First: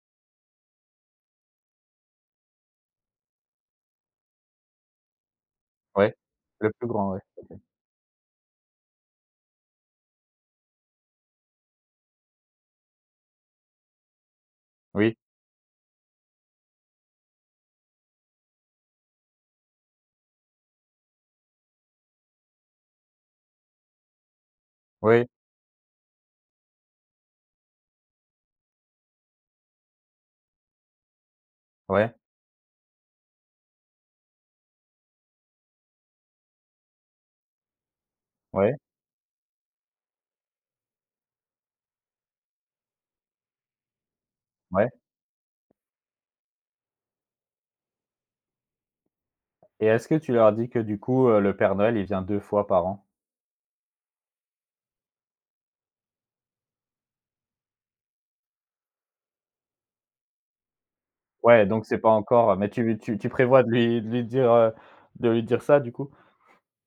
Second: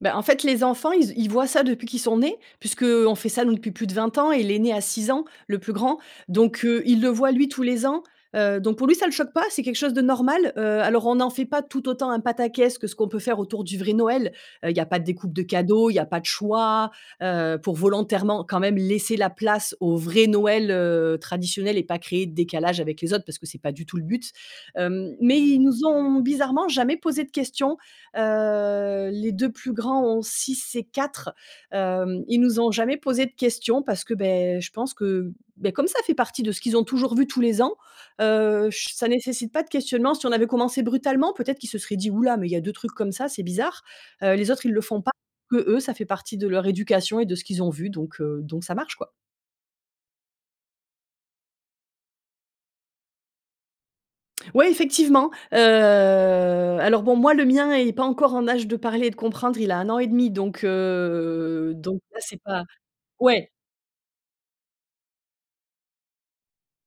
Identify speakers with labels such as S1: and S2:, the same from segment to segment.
S1: Bah en fait, les enfants, ils z ils voient ça depuis qu'ils sont nés puisque, heu, on fait ça nous depuis plus de 20 ans et l'aîné a 6 ans, le plus grand
S2: Ouais,
S1: donc,
S2: le
S1: heu,
S2: plus
S1: il le
S2: grand, ouais,
S1: voit, lui,
S2: OK.
S1: tous les ans, heu, donc, pour lui, ça le choque pas. C'est quelque chose de normal. Heu, alors, on n'en fait pas tout autant un pataquès que ce qu'on peut faire autour du vrai Noël. Heu, il y a pas de
S2: Oui.
S1: découpes de cadeaux, il y a pas de choix, heu, pour volontairement quand même laisser la place au vrai Noël, heu, traditionnel et pas créer de décalage avec les autres parce que c'est pas du tout le but. Hem,
S2: Oui.
S1: mais ils nous ont bizarrement jamais posé de questions. Heu, les 2 plus grands ont 6 et 4,
S2: Ouais.
S1: hem, ils nous ont jamais posé de questions parce que, beh, je pense que, bah, comme ça fait partie de ce qu'ils ont toujours vu tous les ans, heu,
S2: Ouais.
S1: je s ça nécessite pas de questionnement. Si on avait commencé brutalement, peut-être qu'ils se seraient dit: «Hou là, mais il y a 2 trucs comme ça, c'est bizarre», heu, les autres, ils le
S2: Ouais.
S1: font pas, qu'eux, ça fait partie de leur éducation et de ce qu'ils ont vu, donc, heu, donc ça marche quoi.
S2: Et est-ce que tu leur dis que du coup, heu, le père Noël, il vient 2 fois par an?
S1: Ouais, effectivement, heu alors bon, moi, le mien, il est pas encore en âge de parler et de comprendre. Il a 1 an 1/2 an et demi, donc,
S2: Ouais
S1: heu
S2: donc c'est
S1: donc
S2: pas
S1: là, c'est
S2: encore, heu,
S1: pas
S2: mais tu tu tu
S1: ouais!
S2: prévois de lui de lui dire, heu, de lui dire ça du coup?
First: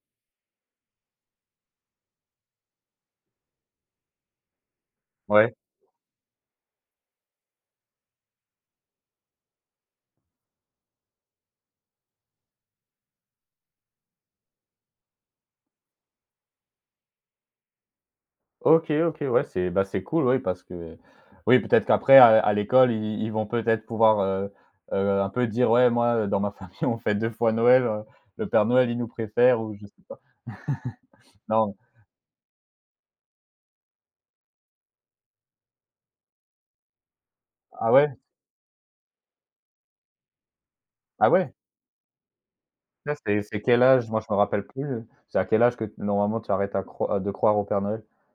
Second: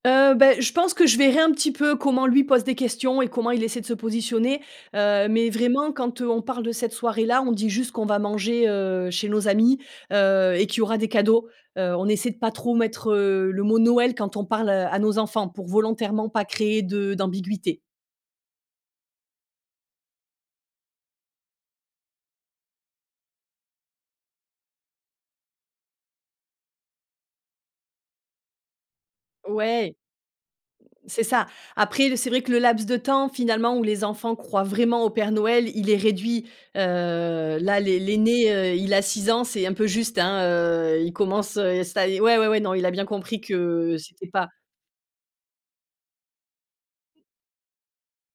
S1: Heu, bah, je pense que je verrai un petit peu comment lui pose des questions et comment il essaie de se positionner. Heu, mais
S2: Ouais.
S1: vraiment, quand on parle de cette soirée-là, on dit juste qu'on va manger, heu, chez nos amis, heu, et qu'il y aura des cadeaux. Heu, on essaie de pas trop mettre, heu, le mot Noël quand on parle à nos enfants pour volontairement pas créer de d'ambiguïté.
S2: OK, OK, ouais, c'est, bah c'est cool oui parce que oui peut-être qu'après à à l'école, i ils vont peut-être pouvoir, heu heu un peu dire: «Ouais, moi, heu, dans ma famille, on fait 2 fois Noël. Le père Noël, il nous préfère» ou je
S1: Ouais.
S2: sais pas.
S1: C'est ça.
S2: Non.
S1: Après, c'est vrai que le laps de temps, finalement, où les enfants croient vraiment au Père Noël, il est réduit. Heu, là,
S2: Ah
S1: l'aî
S2: ouais?
S1: l'aîné, heu, il a 6 ans, c'est un peu juste, hein, heu, il
S2: Ah ouais?
S1: commence, heu, ça y ouais, ouais, non, il a bien
S2: Ça,
S1: compris
S2: c'est c'est quel
S1: que
S2: âge? Moi,
S1: c'était
S2: je me
S1: pas
S2: rappelle plus, heu. C'est à quel âge que t normalement, tu arrêtes à croire, heu de croire au père Noël?